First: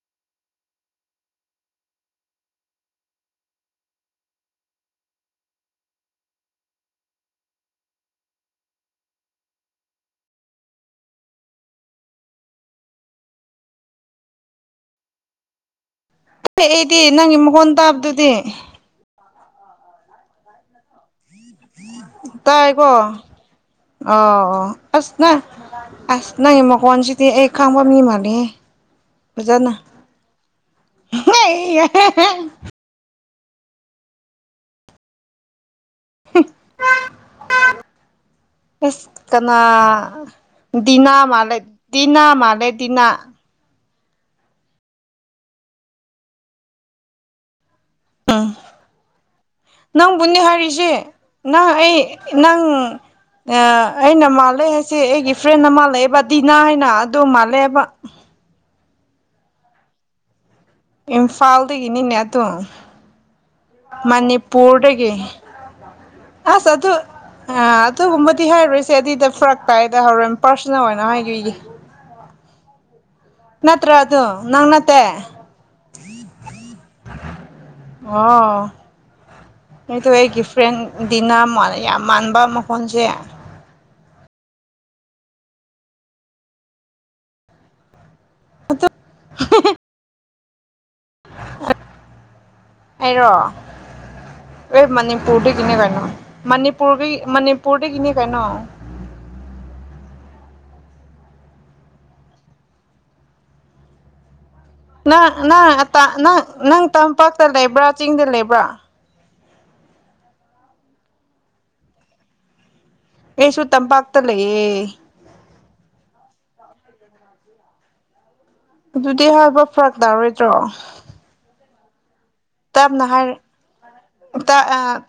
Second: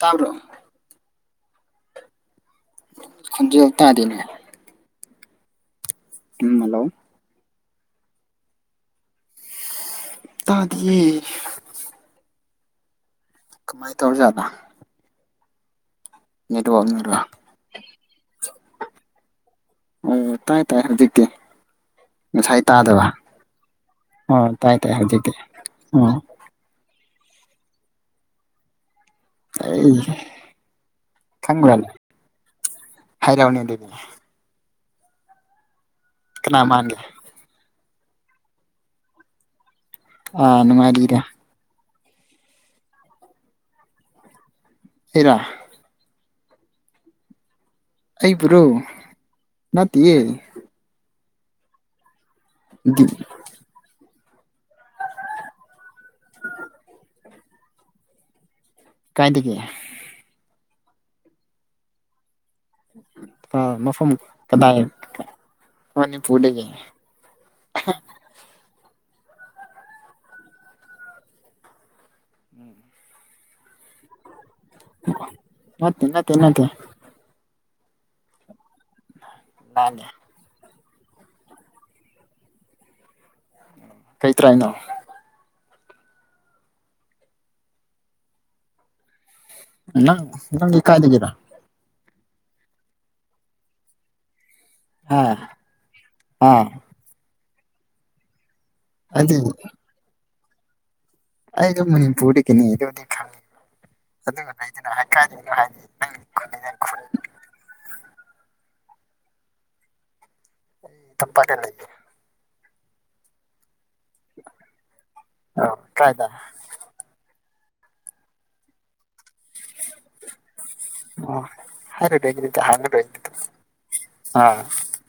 ꯇꯥꯕ꯭ꯔꯣ ꯈꫭꯟꯖꯦꯟ ꯇꯗꯦꯅꯦ ꯎꯝ ꯍꯜꯂꯣ ꯇꯗꯤꯌꯦ ꯀꯃꯥꯏ ꯇꯧꯖꯗ ꯍ ꯑꯩꯗꯤ ꯅꯦꯠꯋꯥꯛꯅꯔꯣ ꯅꯪꯒꯤ ꯃꯒꯣꯟ ꯇꯥꯕꯗꯨꯗꯤ ꯑꯣ ꯇꯥꯏ ꯇꯥꯏ ꯍꯥꯎꯖꯥꯛꯇꯤ ꯇꯥꯏ ꯀꯣ ꯑꯣ ꯇꯥꯏ ꯇꯥꯏ ꯑꯁ ꯍꯧꯖꯤꯛꯇꯤ ꯅꯪ ꯑꯣ ꯑꯁ ꯅꯪꯒꯤ ꯃꯈꫭꯜꯁꯤꯗꯤ ꯑꯩ ꯈꯪꯕ ꯃꯤ ꯃꯥꯜꯂꯦꯍꯦ ꯑꯩ [inaudible] ꯍꯥꯏ ꯔꯥꯎꯅꯤꯗꯕꯤꯅ ꯀꯅꯥ ꯃꯟꯒꯦ꯫ ꯑꯦꯁ ꯀꯅꯥ ꯑꯥ ꯗꯤꯅꯥ ꯅꯨꯡꯉꯥꯏꯔꯤꯗ ꯃꯥꯂꯦ꯫ ꯗꯤꯅꯥ ꯃꯥꯜꯂꯦ ꯗꯤꯅ ꯏꯔꯥ ꯎꯝ ꯑꯩꯕꯨꯔꯣ ꯅꯠꯇꯤꯌꯦ ꯅꯪꯕꯨꯅꯤ ꯍꯥꯏꯔꯤꯁꯦ ꯅꯪ ꯑꯩ ꯅꯪ ꯗꯤ ꯑꯩꯅ ꯃꯥꯜꯂꯦ ꯍꯥꯏꯁꯦ ꯑꯩꯒꯤ ꯐ꯭ꯔꯦꯟ ꯃꯥꯜꯂꯑꯦꯕ ꯗꯤꯅꯥ ꯍꯥꯏꯅ ꯑꯗꯨ ꯃꯥꯜꯂꯦꯑꯦꯕ ꯀꯥꯏꯗꯒꯤ ꯏꯝꯐꯥꯜꯗꯒꯤꯅꯤꯅꯦ ꯑꯗꯨ ꯑꯥ ꯃꯐꯝ ꯀꯗꯥꯏ ꯃꯅꯤꯄꯨꯔꯗꯒꯤ꯫ ꯃꯅꯤꯄꯨꯔꯗꯒꯤ ꯑꯁ ꯑ ꯑꯗꯨ ꯑ ꯑ ꯑꯗꯨ ꯍꯝꯕꯗꯤ ꯍꯥꯏ ꯍꯥꯏꯣꯏꯁꯤ ꯑ ꯐꯔꯛ ꯀꯥꯏꯗ ꯍꯣꯔꯦꯟ ꯄꯥꯔꯁꯅꯦꯜ ꯑꯣꯏꯅ ꯍꯥꯏꯗꯒ [inaudible] ꯅꯠꯇ꯭ꯔ ꯑꯗꯨꯣ ꯅꯪ ꯅ ꯃꯠꯇꯦ ꯅꯠꯇꯦ ꯅꯠꯇꯦ ꯑꯣ ꯂꯥꯜꯂꯦ ꯍꯇ ꯑꯩꯒꯤꯐ ꯐ꯭ꯔꯦꯟ ꯗꯤꯅ ꯌꯥꯝ ꯃꯥꯟꯕ ꯃꯈꯣꯟꯁꯦ ꯀꯩꯇ꯭ꯔꯥꯄꯅꯣ? ꯑꯗꯨ ꯅꯪ ꯅꯪ ꯀꯥꯏꯗꯗꯒꯤꯔꯥ ꯑꯩꯔꯣ ꯑꯦ ꯍꯥ ꯃꯅꯤꯄꯨꯔꯗ ꯀꯅꯦ ꯀꯩꯅꯣ ꯑꯥ ꯃꯅꯤꯄꯨꯔꯒꯤ ꯃꯅꯤꯄꯨꯔꯗ ꯀꯅꯦ ꯀꯩꯅꯣ ꯑꯗꯨꯗ ꯑꯩꯗꫭ ꯃꯅꯤꯄꯨꯔ ꯑꯗꯨꯗꯤ ꯀꯨꯪ ꯑꯗꯨꯅ ꯪ ꯅꯪ ꯅꯪ ꯇꯝꯄꯥꯛꯇ ꯂꯩꯕ꯭ꯔꯥ ꯆꯤꯡꯗ ꯂꯩꯕ꯭ꯔꯥ? ꯄꯥꯝꯄꯛꯇ ꯂꯩ꯫ ꯑꯩꯁꯨ ꯇꯝꯄꯥꯛꯇ ꯂꯩꯌꯦ꯫ ꯑ ꯀꯥꯏꯗ [inaudible] ꯑꯗꯨꯗꯤ ꯍꯥꯏꯕ ꯐꯔꯛ ꯇꯥꯔꯣꯏꯗ꯭ꯔꯣ? ꯑꯣ ꯍꯔꯗꯥ꯫ ꯇꯞꯅ ꯍꯥꯏꯔꯞ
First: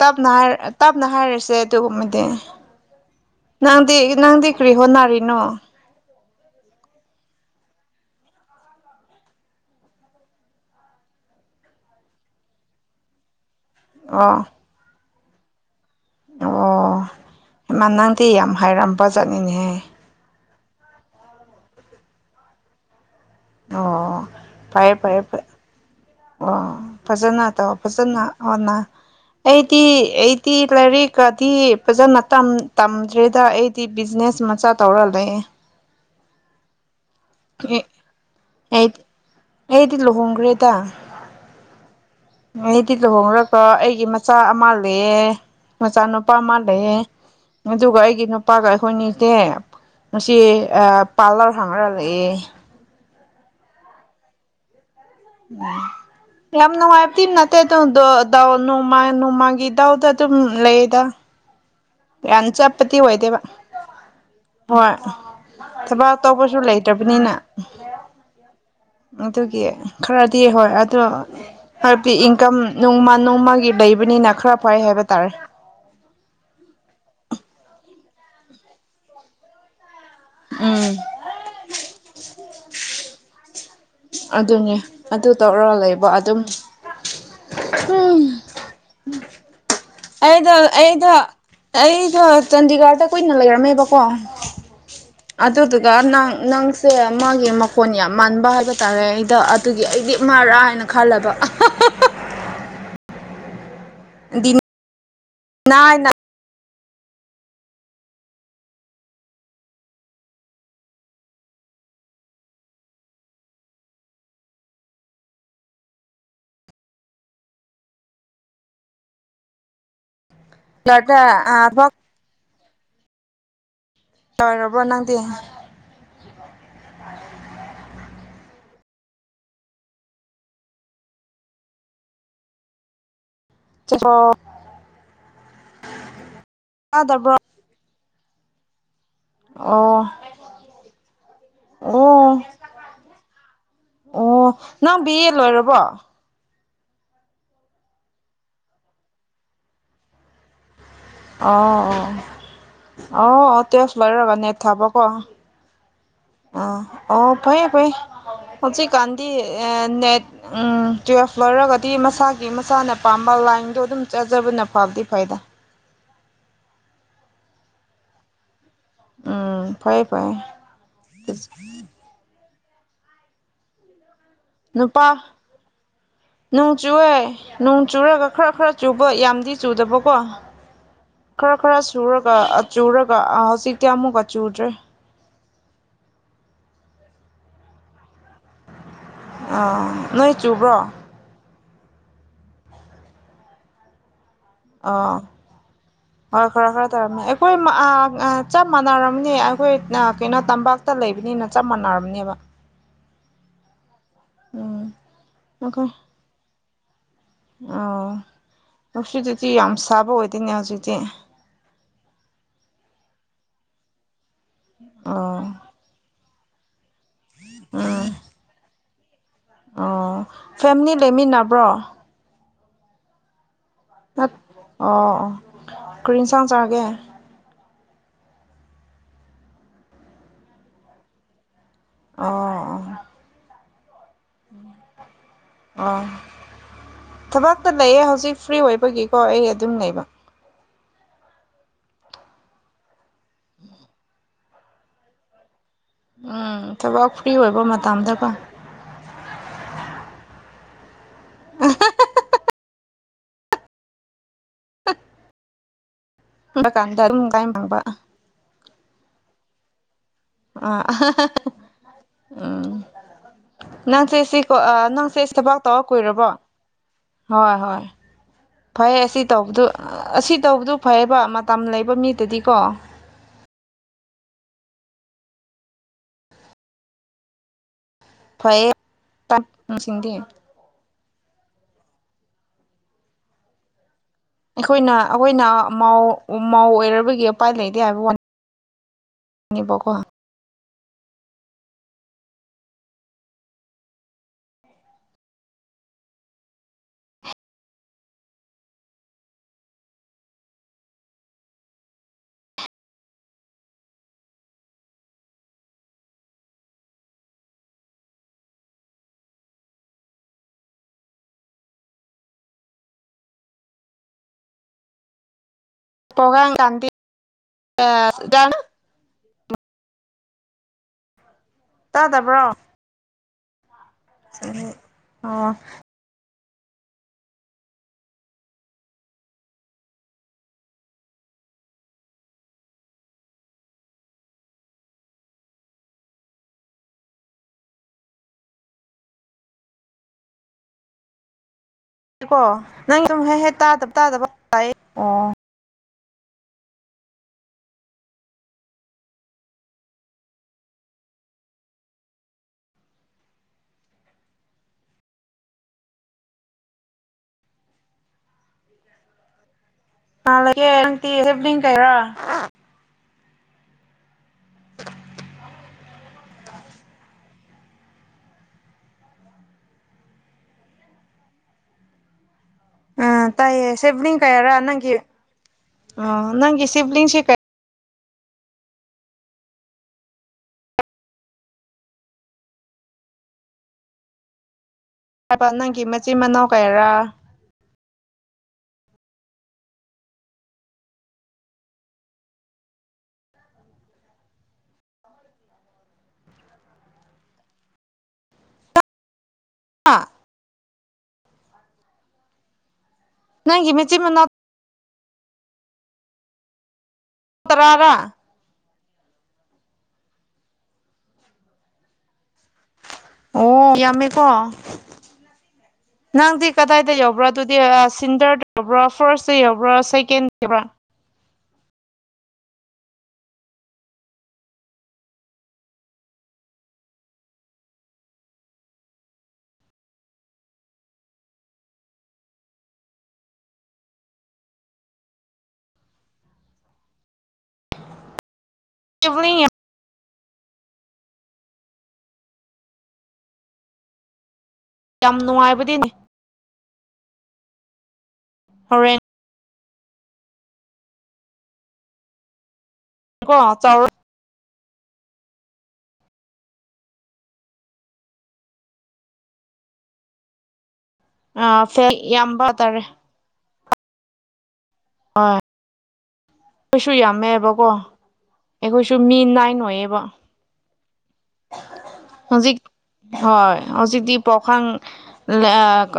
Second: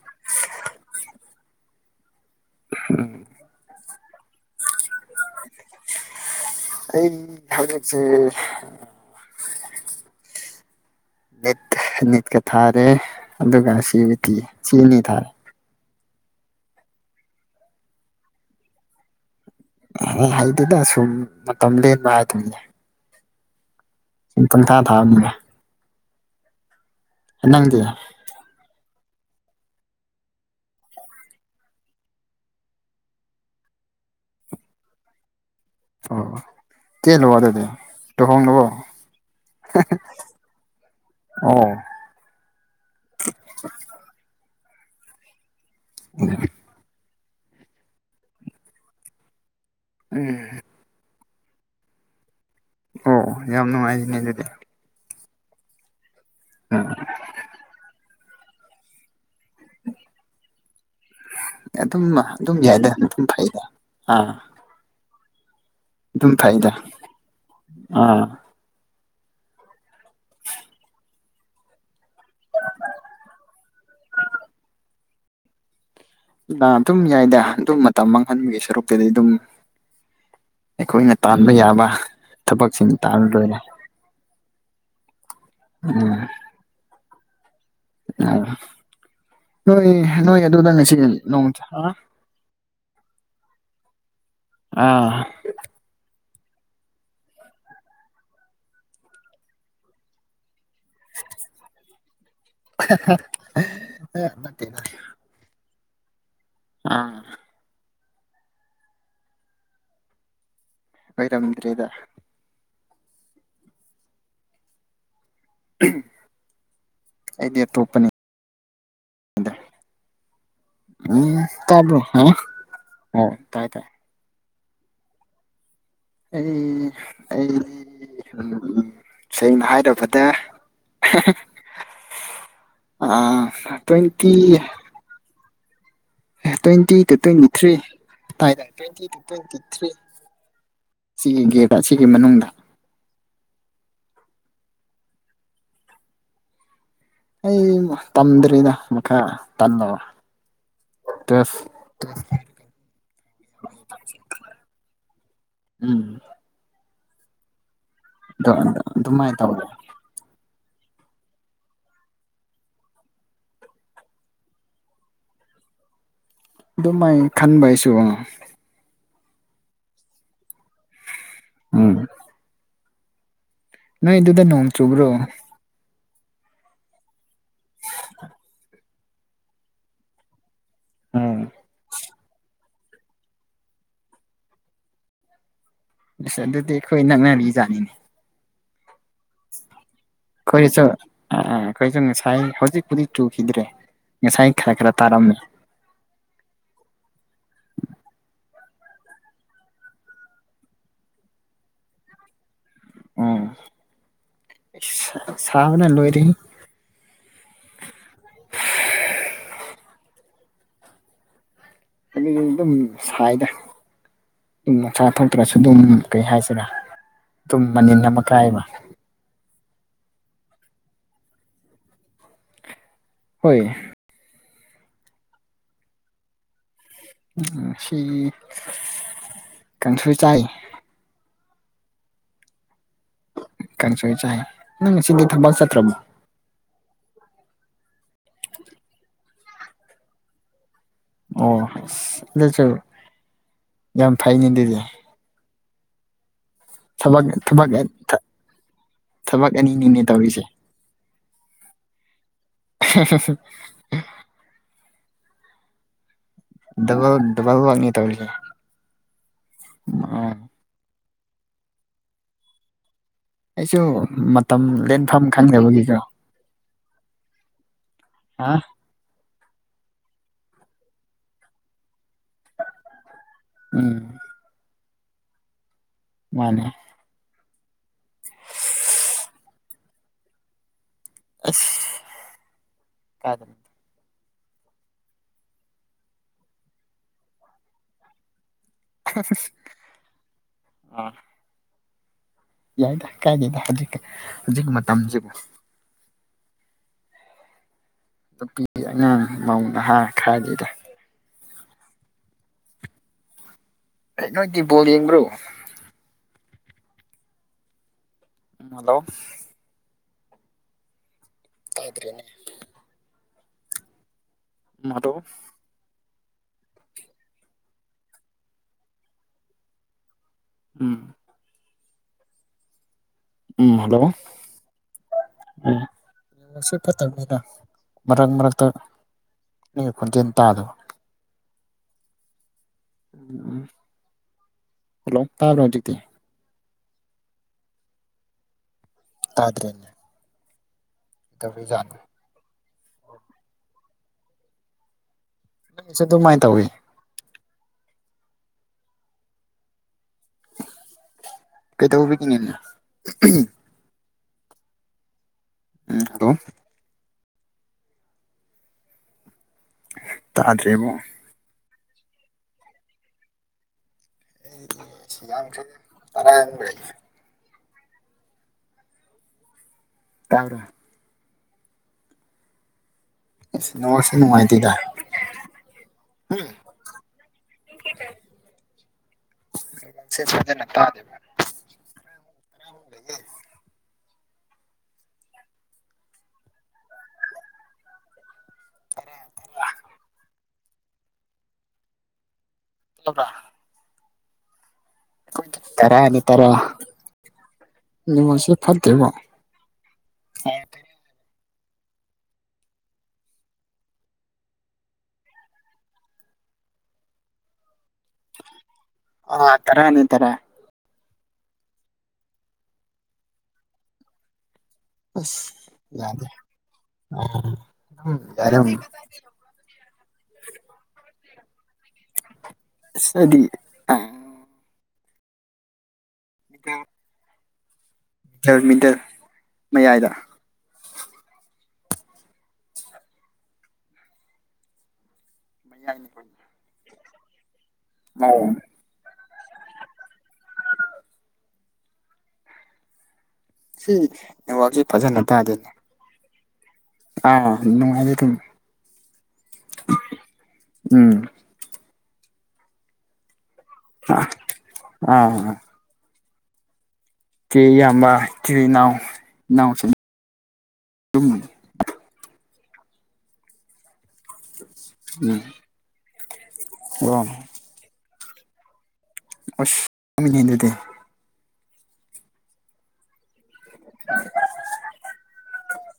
ꯇꯞꯅ ꯍꯥꯏꯔꯁꯦ ꯑꯗꯨꯒꯨꯝꯕꯗꯤ꯫ ꯅꯪꯗꯤ ꯅꯪꯗꯤ ꯀ꯭ꯔꯤ ꯍꯣꯅꯔꯤꯅꯣ? ꯑꯩ ꯍꯧꯖꯤꯛꯁꯦ ꯅꯤꯠ ꯅꯤꯠꯀ ꯊꯥꯔꯦ ꯑꯗꯨꯒ ꯁꯤꯕꯨ ꯊꯤ ꯑꯣ ꯆꯤꯅꯤ ꯊꯥꯔꯦ꯫ ꯑꯣ ꯏꯃꯥ ꯅꯪꯗꯤ ꯌꯥꯝ ꯍꯥꯏꯔꯝꯕ ꯆꯠꯅꯤꯅꯦꯍꯦ꯫ ꯑ ꯍꯩꯗꯨꯅ ꯁꯨꯝ ꯃꯇꯝ ꯂꯦꯟꯕ ꯍꯥꯏꯗꯣꯏꯅꯦ꯫ ꯑꯣ ꯐꯔꯦ ꯐꯔꯦ ꯊꯥꯕꯅꯤꯅ ꯑꯣ ꯐꯖꯅ ꯇꯧ ꯅꯪꯗꯤ ꯐꯖꯅ ꯑꯣꯟꯅ ꯑꯩꯗꯤ ꯑꯩꯗꯤ ꯂꯥꯏꯔꯤꯛꯀꯗꯤ ꯐꯖꯅ ꯇꯝꯗ꯭ꯔꯦꯗ ꯑꯩ ꯇꯤ ꯕꯤꯖꯤꯅꯦꯁ ꯃꯆꯥ ꯇꯧꯔ ꯂꯩ꯫ ꯑꯣ ꯀꯩꯅ ꯗ ꯇ ꯍ ꯂꯕꯣ ꯑꯩ ꯑꯩꯗꯤ ꯂꯨꯍꯣꯡꯈ꯭ꯔꯦꯗ ꯑꯣ ꯑꯩꯗꯤ ꯂꯨꯍꯣꯡꯡꯂꯄꯣ ꯑꯩꯒꯤ ꯃꯆꯥ ꯑꯃ ꯂꯩ ꯃꯆꯥꯅꯨꯄꯥ ꯑꯃ ꯂꯩꯌꯦ꯫ꯑꯗꯨꯒ ꯑꯩꯒꯤ ꯅꯨꯄꯥꯒ ꯑꯩꯈꯣꯏꯅꯤꯁꯦ ꯃꯁꯤ ꯎꯝ ꯑꯥ ꯄꯥꯔꯂꯔ ꯍꯪ꯭ꯔ ꯂꯩꯌꯦ꯫ ꯑꯣ ꯌꯥꯝ ꯅꯨꯡꯉꯥꯏꯖꯅꯦ ꯑꯗꯨꯗꯤ ꯎꯝ ꯌꯥꯝꯅ ꯍꯥꯏꯇ ꯅꯠꯇ ꯇꯨ ꯗꯥ ꯅꯣꯡꯃ ꯅꯣꯡꯃꯥꯡꯒꯤ ꯏꯗꯥꯎꯗ ꯑꯗꯨꯝ ꯂꯩꯌꯦꯗ꯫ ꯑꯗꯨꯝ ꯌꯥꯝ ꯑꯗꯨꯝ ꯌꯥꯏꯗ ꯆꯠꯄꯗꯤ ꯑꯗꯨꯝ ꯑꯣꯏꯗꯦꯕ ꯐꯩꯗ ꯑꯥ ꯍꯣꯏ ꯊꯕꯛ ꯑꯗꯨꯝ ꯇꯧꯕꯁꯨ ꯐꯩꯗ ꯂꯩꯇꯕꯅꯤꯅ ꯑꯥ ꯑꯗꯨꯒꯤ ꯈꯔꯗꯤ ꯍꯣꯏ ꯑꯗꯣ ꯍꯥꯏꯕꯗꯤ ꯏꯟꯀꯝ ꯅꯣꯡꯃ ꯅꯣꯡꯃꯒꯤ ꯂꯩꯕꯅꯤꯅ ꯈꯔ ꯐꯩ ꯍꯥꯏꯕ ꯇꯥꯔꯦ ꯑꯗꯨꯝ ꯌꯥꯏꯗ ꯑꯗꯨꯝ ꯃꯇꯝ ꯃꯥꯡꯍꯟꯕꯒꯤ ꯁꯔꯨꯛꯇꯨꯗꯤ ꯑꯗꯨꯝ ꯎꯝ ꯑꯩꯈꯣꯏꯅ ꯇꯥꯟꯕ ꯌꯥꯕ ꯊꯕꯛꯁꯤꯡ ꯇꯥꯟꯕ ꯂꯣꯏꯔꯦ ꯑꯗꯨꯅꯦ ꯑꯗꯨ ꯇꯧꯔ ꯂꯩꯕ ꯎꯝ ꯑꯗꯨꯝ ꯎꯝ ꯍꯣꯏ ꯑꯩꯗꯣ ꯑꯩꯗꯣ ꯑꯩꯗꯣ ꯆꯥꯟꯗꯤꯒꯔꯗ ꯀꯨꯏꯅ ꯂꯩꯔꯝꯃꯦꯕꯀꯣ ꯑꯥ ꯑꯗꯨꯗꯨꯒ ꯅꯪ ꯅꯪꯁꯦ ꯃꯥꯒꯤ ꯃꯈꯣꯟ ꯌꯥꯝ ꯃꯟꯥꯟꯕ ꯍꯥꯏꯕ ꯇꯥꯔꯦ ꯑꯩꯗ ꯑꯗꯨꯒꯤ ꯑꯩꯗꯤ ꯃꯥꯔꯥ ꯍꯥꯏꯅ ꯈꯜꯂꯦꯕ ꯑ ꯃꯦꯡ [unintelligible] ꯅ ꯅ [unintelligible] ꯑꯥ ꯑꯣꯏꯔꯝꯗ꯭ꯔꯦꯗ ꯑꯩꯗꯤ ꯑꯇꯣꯞꯄꯅꯤ ꯎꯝ ꯊꯕꯛ ꯇꯕ꯭ꯔꫭ ꯍ ꯇꯥꯏ ꯇꯥꯏ ꯇꯔꯕꯣ ꯅꯪꯗꯤ ꯑꯩ ꯑꯩꯗꯤ ꯎꯝ ꯁꯦꯡꯅ ꯍꯥꯏꯔꯕꯗ ꯑ ꯇ꯭ꯋꯦꯟꯇꯤ ꯆꯥꯗꯕ꯭ꯔꯣ twenty two twenty three twenty two twenty three ꯑꯣ ꯁꯤꯒꯤ ꯒꯦꯗ ꯁꯤꯒꯤ ꯑꯣ ꯃꯅꯨꯡꯗ ꯑꯣ ꯅꯪ ꯕꯤ ꯑꯦ ꯂꯣꯏꯔꯕꯣ ꯑꯩ ꯇꯝꯗ꯭ꯔꯤꯗ ꯃꯈꯥ ꯇꯜꯂꯕ ꯑꯣ ꯇꯨꯋꯦꯜꯐ ꯑꯣ ꯑꯣ ꯑꯣ ꯇ ꯐ ꯂꯔ ꯔꯔꯕ ꯅꯦꯠ ꯊꯕ ꯀꯣ ꯎꯝ ꯑ ꯑꯣ ꯐꯩꯌꯦꯦ ꯐꯌꯦꯦ ꯑꯣꯖꯤ ꯀꯥꯟꯗꯤ ꯑꯗꯨꯃꯥꯏꯅ ꯇꯧꯋꯦ ꯅꯦꯠ ꯎ ꯇꯨꯋꯜꯐ ꯂꯧꯔꯒꯗꯤ ꯃꯁꯥꯒꯤ ꯃꯁꯥꯅ ꯄꯥꯝꯕ ꯂꯥꯏꯟꯗꯣ ꯑꯗꯨꯝ ꯆꯥꯖꯕꯅ ꯐꯕꯗꯤ ꯐꯩꯗ ꯑꯗꯨꯃꯥꯏ ꯈꯟꯕ ꯍꯥꯏꯁꯨ ꯎꯝ ꯐꯌꯦꯦ ꯐꯔꯦ ꯎꯝ ꯅꯣꯏ ꯑꯗꯨꯗ ꯅꫭꯡ ꯅꯨꯄꯥ ꯅꯣꯡ ꯆꯨꯑꯦ ꯅꯣꯡ ꯆꯨꯔꯒ ꯈꯔ ꯈꯔ ꯆꯨꯕ ꯌꯥꯝꯗꯤ ꯆꯨꯗꯕꯀꯣ ꯎꯝ ꯈꯔ ꯈꯔ ꯁꯨꯔꯒ ꯑꯆꯨꯔꯒ ꯍꯧꯖꯤꯛꯇꯤ ꯑꯃꯨꯛꯀ ꯆꯨꯗ꯭ꯔꯦ ꯑꯁ ꯑꯗꯨꯗꯤ ꯑꯩꯈꯣꯏ ꯅꯛꯅꯔꯤꯖꯥꯠꯅꯤꯅꯦ ꯑꯥ ꯅꯣꯏ ꯆꯨꯕ꯭ꯔꯣ ꯑꯥ ꯑꯩꯈꯩꯁꯨ ꯉꯁꯥꯏ ꯍꯧꯖꯤꯛꯄꯨꯗꯤ ꯆꯨꯈꯤꯗ꯭ꯔꯦ ꯉꯁꯥꯏ ꯈꯔ ꯈꯔ ꯑꯥ ꯇꯥꯔꯝꯃꯦ [inaudible] ꯍꯣꯏ ꯈꯔ ꯈꯔ ꯇꯧꯔꯝꯃꯦ ꯑꯩꯈꯣꯏ ꯆꯞ ꯃꯥꯟꯅꯔꯝꯅꯦ ꯑꯩꯈꯣꯏ ꯀꯩꯅꯣ ꯇꯝꯄꯥꯛ ꯇ ꯂꯩꯕꯅꯤꯅ ꯆꯞ ꯃꯥꯟꯅꯔꯝꯅꯦꯕ ꯎꯝ ꯎꯝ ꯁꯥꯕꯅ ꯂꯣꯏꯔꯦꯍꯩ ꯑꯣ ꯅꯅꯨꯡꯁꯤꯗꯨꯗꯤ ꯌꯥꯝ ꯁꯥꯕ ꯑꯣꯏꯗꯣꯏꯅꯦ ꯍꯧꯖꯤꯛꯇꯤ ꯑ ꯑꯗꯨꯝ ꯁꯥꯏꯗ ꯑꯗꯨꯝ ꯃꯆꯥ ꯑꯣ ꯊꯣꯛꯇ꯭ꯔꯁꯨ ꯑꯗꯨꯝ ꯀꯩ ꯍꯥꯏꯁꯤꯅ ꯑꯗꯨꯝ ꯃꯅꯤꯟ ꯎꯝ ꯑꯃ ꯀꯥꯏꯕ ꯑꯣ ꯐꯦꯃꯤꯂꯤ ꯂꯩꯃꯤꯟꯅꯕ꯭ꯔꯣ ꯍꯣꯏ ꯅꯠ ꯑꯣ ꯑꯣ ꯀꯔꯤ ꯏꯟꯁꯥꯡ ꯆꯥꯒꯦ ꯎꯝ ꯉꯁꯤ ꯀꯥꯡꯁꯣꯏ ꯆꯥꯏ ꯑꯣ ꯑꯣ ꯀꯥꯡꯁꯣꯏ ꯆꯥꯏ ꯅꯪ ꯉꯁꯤꯗꯤ ꯊꯕꯛ ꯆꯇ꯭ꯔꯕꯣ ꯊꯕꯛꯇꯣ ꯂꯩꯌꯦ ꯍꯧꯖꯤꯛ ꯐ꯭ꯔꯤ ꯑꯣꯏꯕꯒꯤꯀꯣ ꯑꯩ ꯑꯗꯨꯝ ꯂꯩꯕ ꯑꯣ ꯑꯁ ꯑꯗꯨꯁꯨ ꯌꯥꯝ ꯐꯩꯅꯦ ꯑꯗꯨꯗꯤ ꯎꯝ ꯊꯕꯛ ꯐ꯭ꯔꯤ ꯑꯣꯏꯕ ꯃꯇꯝꯗꯀꯣ ꯊꯕꯛ ꯑꯅꯤ ꯅꯤꯅꯦ ꯇꯧꯔꯤꯁꯦ ꯍꯥ ꯍꯥ [inaudible] ꯀꯥꯟꯗ ꯗꯕꯜ ꯑꯗꯨꯝ ꯀꯥꯏ ꯗꯕꯜ ꯐꯪꯕ ꯋꯥꯛꯅꯤ ꯇꯧꯔꯤꯁꯦ ꯑ ꯑ ꯎꯝ ꯑꯩꯁꯨ ꯅꯪꯁꯦ ꯁꯤ ꯀꯣ ꯃꯇꯝ ꯑ ꯅꯪꯁꯦ ꯂꯦꯟꯐꯝ ꯏꯁ ꯊꯕꯥꯛ ꯇꯧꯔ ꯈꯪꯗꯕꯒꯤꯀꯣ ꯀꯨꯏꯔꯕꯣ ꯍꯣꯏ ꯍꯣꯏ ꯑ ꯐꯩꯌꯦ ꯑꯁꯤ ꯇꯧꯕꯗꯨ ꯑꯁꯤ ꯇꯧꯕꯗꯨ ꯐꯩꯌꯦꯕ ꯃꯇꯝ ꯂꯩꯕ ꯃꯤꯗꯗꯤꯀꯣ ꯎꯝ ꯃꯥꯟꯅꯦ ꯐꯩꯌꯦ ꯇꯞ ꯅꯨꯡꯁꯤꯡꯗꯤ ꯑꯁ ꯈꯥ ꯑꯩꯈꯣꯏꯅ ꯑꯩꯈꯣꯏꯅ ꯃꯥꯎ ꯃꯥꯎ ꯑꯣꯏꯔꯕꯒꯤ ꯎꯄꯥꯏ ꯂꯩꯇꯦ ꯍꯥꯏꯕ ꯋꯥꯅꯤ [inaudible] ꯅꯤꯕꯀꯣ ꯎꯝ ꯌꯥꯏꯗ ꯀꯥꯏꯗꯦꯗ ꯍꯧꯖꯤꯛ ꯍꯧꯖꯤꯛ ꯃꯇꯝꯖꯤꯕꯨ ꯅꯨꯄꯤꯗꯤ ꯑꯉꯥꯡ ꯃꯧ ꯅꯍꯥ ꯈꯥꯏꯗꯦꯗ ꯑꯦ ꯅꯣꯏꯗꯤꯕꯣꯜ ꯌꯦꯡꯕ꯭ꯔꯣ ꯎꯝ ꯍꯜꯂꯣ ꯇꯗ꯭ꯔꯦꯅꯦ ꯃꯗꯣꯞ ꯄꯒ ꯆꯥꯟꯗꯤ ꯏꯅ [unintelligible] ꯎꯝ ꯇꯥꯗꯕ꯭ꯔꯣ ꯎꯝ ꯍꯜꯂꯣ ꯆꯍꯤ ꯑꯣ ꯅꯪꯁꯨ ꯐꯠꯇꯕꯅꯤꯅ ꯃꯔꯛ ꯃꯔꯛꯇ ꯅꯪꯒꯤ ꯈꯣꯟꯖꯦꯜ ꯇꯥꯗꯕ ꯎꯝ ꯍꯜꯂꯣ ꯇꯥꯕ꯭ꯔꯣ ꯍꯧꯖꯤꯛꯇꯤ ꯇꯥꯗ꯭ꯔꯦꯅꯦ ꯇꯧꯏꯖꯥꯠ ꯀꯣ ꯅꯪ ꯑꯗꯨꯨꯝ ꯍꯦꯛ ꯍꯦꯛ ꯇꯥꯗꯕ ꯇꯥꯗꯕ ꯂꯥꯏ ꯑꯣ ꯑꯩꯒꯤꯁꯨ ꯑꯗꯨꯃꯥꯏꯅ ꯇꯧꯏꯤ ꯀꯩꯇꯧꯕꯒꯤꯅꯤꯅꯦ ꯎꯝ ꯍꯂꯣ ꯅꯒꯦꯡ ꯇꯥꯗ꯭ꯔꯦꯕꯣ ꯅꯪꯇꯤ ꯁꯤꯕꯂꯤꯡ ꯇꯩꯔꯣ ꯑꯩ ꯁꯤꯒꯈ ꯇꯔꯥ ꯂꯩ [unintelligible] ꯇꯥꯎ꯭ꯔꯥ ꯑꯥ ꯇꯥꯏꯌꯦ ꯑꯁ ꯅꯦꯠꯋꯥꯛꯁꯦ ꯁꯤꯕꯂꯤꯡ ꯀꯥꯏꯌꯥꯔ ꯅꯨꯡꯉꯥꯏꯇꯦꯗ ꯅꯪꯒꯤ ꯑ ꯅꯪꯒꯤ ꯁꯤꯕꯂꯤꯡꯁꯤ ꯀꯥꯏ ꯁꯦ ꯐꯖꯅ ꯇꯗꯦꯕ ꯍꯥꯏꯕ ꯅꯪꯒꯤ ꯃꯆꯤꯟ ꯃꯅꯥꯎ ꯀꯌꯥꯔꯥ ꯑꯍꯨꯝ ꯇꯔ [unintelligible] ꯂꯣꯕꯔꯥ ꯇꯔꯥꯅꯤ ꯇꯔ ꯉꯣꯟꯁ ꯐꯠꯇꯦꯕꯣ ꯑ ꯅꯪ ꯃꯆꯦ ꯃꯅ ꯀꯅꯔ ꯑꯣ ꯇꯔꯥꯅꯤ ꯇꯔꯥ ꯑꯣ ꯌꯥꯝꯃꯤꯀꯣ ꯑꯁ ꯌꯥꯗꯦ ꯅꯪꯗꯤ ꯀꯗꯥꯏꯗ ꯌꯧꯕ꯭ꯔꯣ ꯑꯗꯨꯗꯤ ꯑꯗꯨꯝ ꯁꯤꯟꯗꯔꯗ ꯌꯥꯔꯝ ꯌꯧꯕ꯭ꯔꯣ ꯐꯥꯔꯁꯇ ꯌꯧꯕ꯭ꯔꯣ ꯁꯦꯀꯦꯟ [unintelligible] ꯁꯔꯤ ꯑ [unintelligible] [inaudible] ꯃꯤꯗꯜ ꯃꯌꯥꯏꯗ [inaudible] ꯑ ꯆꯕꯅꯤ ꯁꯤ ꯅꯦꯠꯋꯥꯛꯁꯤ ꯌꯥꯝ ꯅꯨꯡꯉꯥꯏꯕꯗꯤꯅꯦ ꯑꯥ ꯅꯨꯡꯉꯥꯏꯖꯦ ꯗꯨꯝ ꯍꯣꯔꯦꯟ ꯎꯝ ꯀꯣ ꯆꯧꯔ ꯑꯥ ꯆꯦ ꯏꯌꯥꯝꯕ ꯆꯦ ꯏꯅꯥꯎ ꯏꯅꯥꯎꯁꯤꯡ ꯑꯗꯨꯝ ꯑ ꯐꯦꯛ ꯌꯥꯝꯕꯇꯥꯥꯔꯦ ꯎꯝ ꯑꯩꯈꯣꯏꯁꯨ ꯑꯣ ꯌꯥꯝꯃꯦꯕꯀꯣ ꯑꯩꯈꯣꯏꯁꯨ ꯃꯤ ꯅꯥꯏꯟ ꯑꯣꯏꯌꯦꯕ [unintelligible] ꯍꯧꯖꯤꯛ ꯍ ꯍꯧꯖꯤꯛꯗꯤ ꯄ꯭ꯔꯈ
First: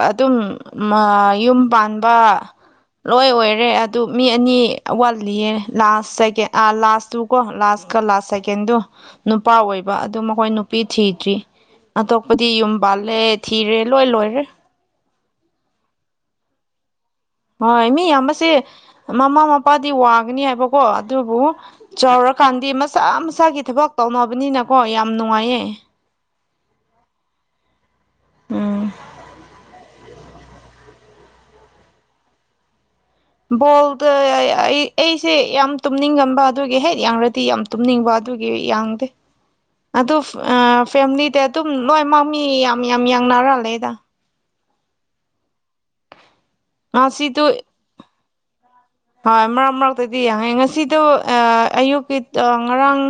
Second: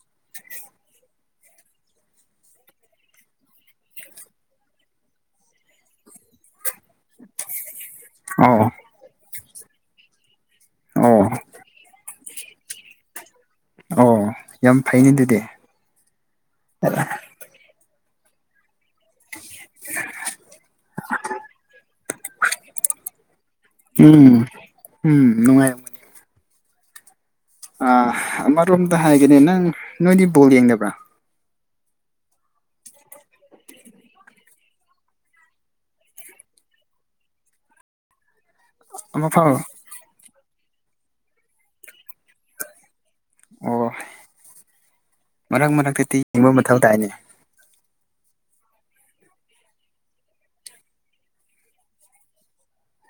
ꯑꯗꯨꯝ ꯌꯨꯝ ꯄꯥꯟꯕ ꯂꯣꯏ ꯑꯣꯏꯔꯦ ꯑꯗꯨ ꯃꯤ ꯑꯅꯤ ꯋꯥꯠꯂꯤꯌꯦ ꯂꯥꯁ ꯆꯒꯦꯠ ꯂꯥꯁꯇꯨꯀꯣ ꯂꯥꯁ ꯀꯂꯥ ꯑꯣ ꯁꯦꯀꯦꯟꯗꯣ ꯅꯨꯄꯥ ꯑꯣꯏꯕ ꯑꯗꯨ ꯃꯈꯣꯏ ꯅꯨꯄꯤ ꯑꯣ ꯊꯤꯗ꯭ꯔꯤ ꯑꯩꯗꯤ ꯌꯨꯝ ꯄꯥꯜꯂꯦ ꯊꯤꯔꯦ ꯂꯣꯏ ꯑꯣ ꯂꯣꯏꯔꯦ ꯌꯥꯝ ꯐꯩꯅꯤ ꯑꯗꯨꯗꯤ ꯍꯣꯏ ꯃꯤꯌꯥꯝꯁꯦ ꯃꯃꯥ ꯃꯄꯥꯗꯤ ꯋꯥꯒꯅꯤ ꯍꯥꯏꯕꯀꯣ ꯑꯗꯨꯕꯨ ꯆꯥꯎꯔꯀꯥꯟꯗꯤ ꯃꯆꯥꯥ ꯃꯁꯥꯒꯤ ꯊꯕꯛ ꯎꯝ ꯇꯧꯅꯕꯅꯤꯅꯀꯣ ꯌꯥꯝ ꯎꯝ ꯅꯨꯡꯉꯥꯏꯌꯦ ꯅꯨꯡꯉꯥꯏꯔꯝꯒꯅꯤ ꯑꯥ ꯎꯝ ꯑꯃꯔꯣꯝꯗ ꯍꯥꯏꯒꯅꯤ ꯅꯪ ꯅꯣꯏꯗꯤ ꯕꯣꯜ ꯌꯦꯡꯗꯕ꯭ꯔꯥ ꯕꯣꯜꯗ ꯑꯩ ꯑꯩꯁꯦ ꯌꯥꯝ ꯇꯨꯝꯅꯤꯡꯉꯝꯕ ꯑꯗꯨꯒꯤ ꯍꯦꯛ ꯌꯥꯡꯔꯗꯤ ꯌꯥꯝ ꯇꯨꯝꯅꯤꯡꯕ ꯌꯥꯡꯗꯦ ꯑꯃꯐꯥꯎ ꯑꯗꯨ ꯐꯦꯂꯤ ꯑꯗꯨꯝ ꯂꯣꯏꯃꯛꯃꯤ ꯌꯥꯝꯌꯥꯡ ꯅꯥꯔꯥ ꯂꯦꯗ ꯑꯣ ꯃꯔꯛ ꯃꯔꯛꯇꯗꯤ ꯌꯦꯡꯕ ꯃꯊꯧ ꯇꯥꯏꯅꯦ ꯁꯤꯗ ꯍꯣꯏ ꯃꯔꯛ ꯃꯔꯛꯇꯗꯤ ꯌꯥꯡꯉ ꯉꯁꯤꯗꯣ ꯑꯌꯨꯛꯀꯤ ꯉꯔꯥꯡ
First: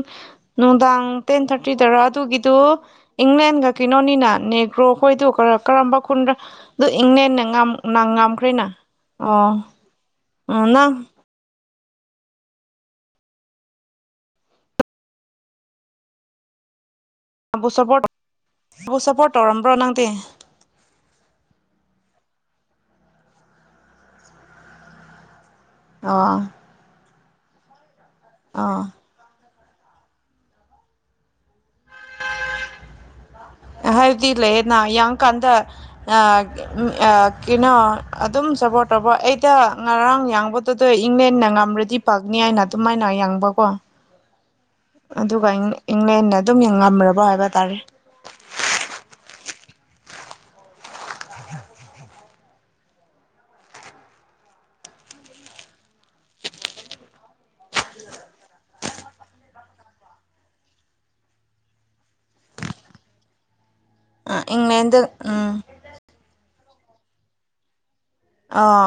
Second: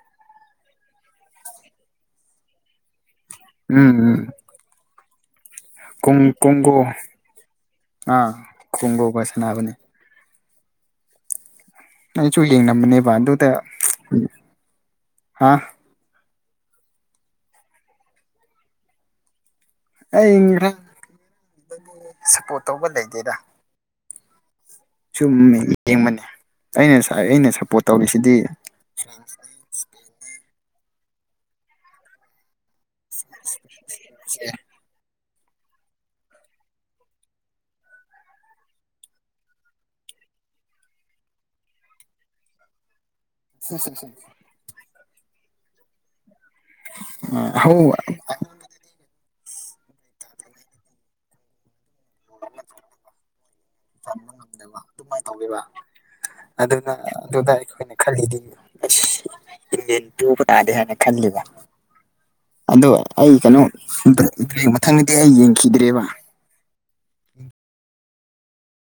ꯅꯨꯡꯗꯥꯡ ꯇꯦꯟ ꯊꯥꯔꯇꯤꯗꯔ ꯑꯗꯨꯒꯤꯗꯨ ꯏꯪꯂꯦꯟꯒ ꯎꯝ ꯎꯝ ꯀꯩꯅꯣꯅꯤꯅ ꯅꯦꯒ꯭ꯔꯣ ꯍꯣꯏꯗꯨ ꯀꯔꯞ ꯀꯔꯝꯕ ꯀꯣꯡ ꯀꯣꯡꯒꯣ ꯈꯨꯟꯗꯗꯣ ꯏꯪꯂꯦꯟꯅ ꯉꯝ ꯑꯥ ꯉꯈ꯭ꯔꯦꯅ ꯀꯣꯡꯒꯣꯒ ꯑꯣ ꯁꯥꯟꯅꯕꯅꯦ ꯑꯅ ꯑꯩꯁꯨ ꯌꯦꯡꯅꯕꯅꯦꯕ ꯑꯗꯨꯗ ꯍꯥ ꯕꯨ ꯁꯄꯠ ꯕꯨ ꯁꯄꯠ ꯇꯔꯝꯕ ꯅꯪ ꯑꯩ ꯁꯞꯄꯣꯔꯠ ꯇꯧꯕ ꯂꯩꯗꯦꯔ ꯁꯨꯝ ꯌꯦꯡꯕꯅꯦ ꯑꯣ ꯑꯩꯅ ꯑꯩꯅ ꯁꯞꯄꯣꯔꯠ ꯇꯧꯔꯤꯁꯤꯗꯤ ꯑꯥ ꯑ ꯎꯝ ꯍꯥꯏꯕꯗꯤ ꯂꯩꯌꯦꯅ ꯌꯥꯝ ꯀꯥꯟꯗ ꯑ ꯀꯩꯅꯣ ꯑꯗꯨꯝ ꯁꯞꯄꯣꯔꯠ ꯇꯧꯕ ꯑꯩꯗ ꯉꯔꯥꯡ ꯌꯥꯡꯕꯗꯨꯗ ꯏꯪꯂꯦꯟꯅ ꯉꯝꯃꯗꯤ ꯄꯥꯛꯅꯤ ꯍꯥꯏꯅ ꯑꯗꯨꯝꯃꯥꯏꯅ ꯌꯥꯝꯪ ꯍꯝ ꯍ ꯍꯝ ꯑꯗꯨꯒ ꯏꯪꯂꯦꯟꯅ ꯑꯗꯨꯝ ꯉꯝꯂꯕ ꯍꯥꯏꯕ ꯇꯥꯔꯦ ꯑꯍꯧ ꯆꯟꯕ ꯉꯝꯗꯕ ꯑꯗꯨꯃꯥꯏꯅ ꯇꯧꯕꯒꯕ ꯑꯗꯨꯅ ꯑꯗꯨꯗ ꯑꯩꯈꯣꯏꯅ ꯈꯜꯂꯤꯗꯤꯣ ꯇꯨꯕ ꯇꯥꯗꯦ ꯍꯥꯏꯅ ꯈꯜꯂꯤꯕ ꯑꯗꯣ ꯑꯩ ꯀꯩꯅꯣ ꯦ ꯏꯪꯂꯦꯟꯗ ꯃꯊꯪꯒꯤꯗꯤ ꯑꯩ ꯎꯝ ꯌꯦꯡꯈꯤꯗ꯭ꯔꯦꯕ ꯑ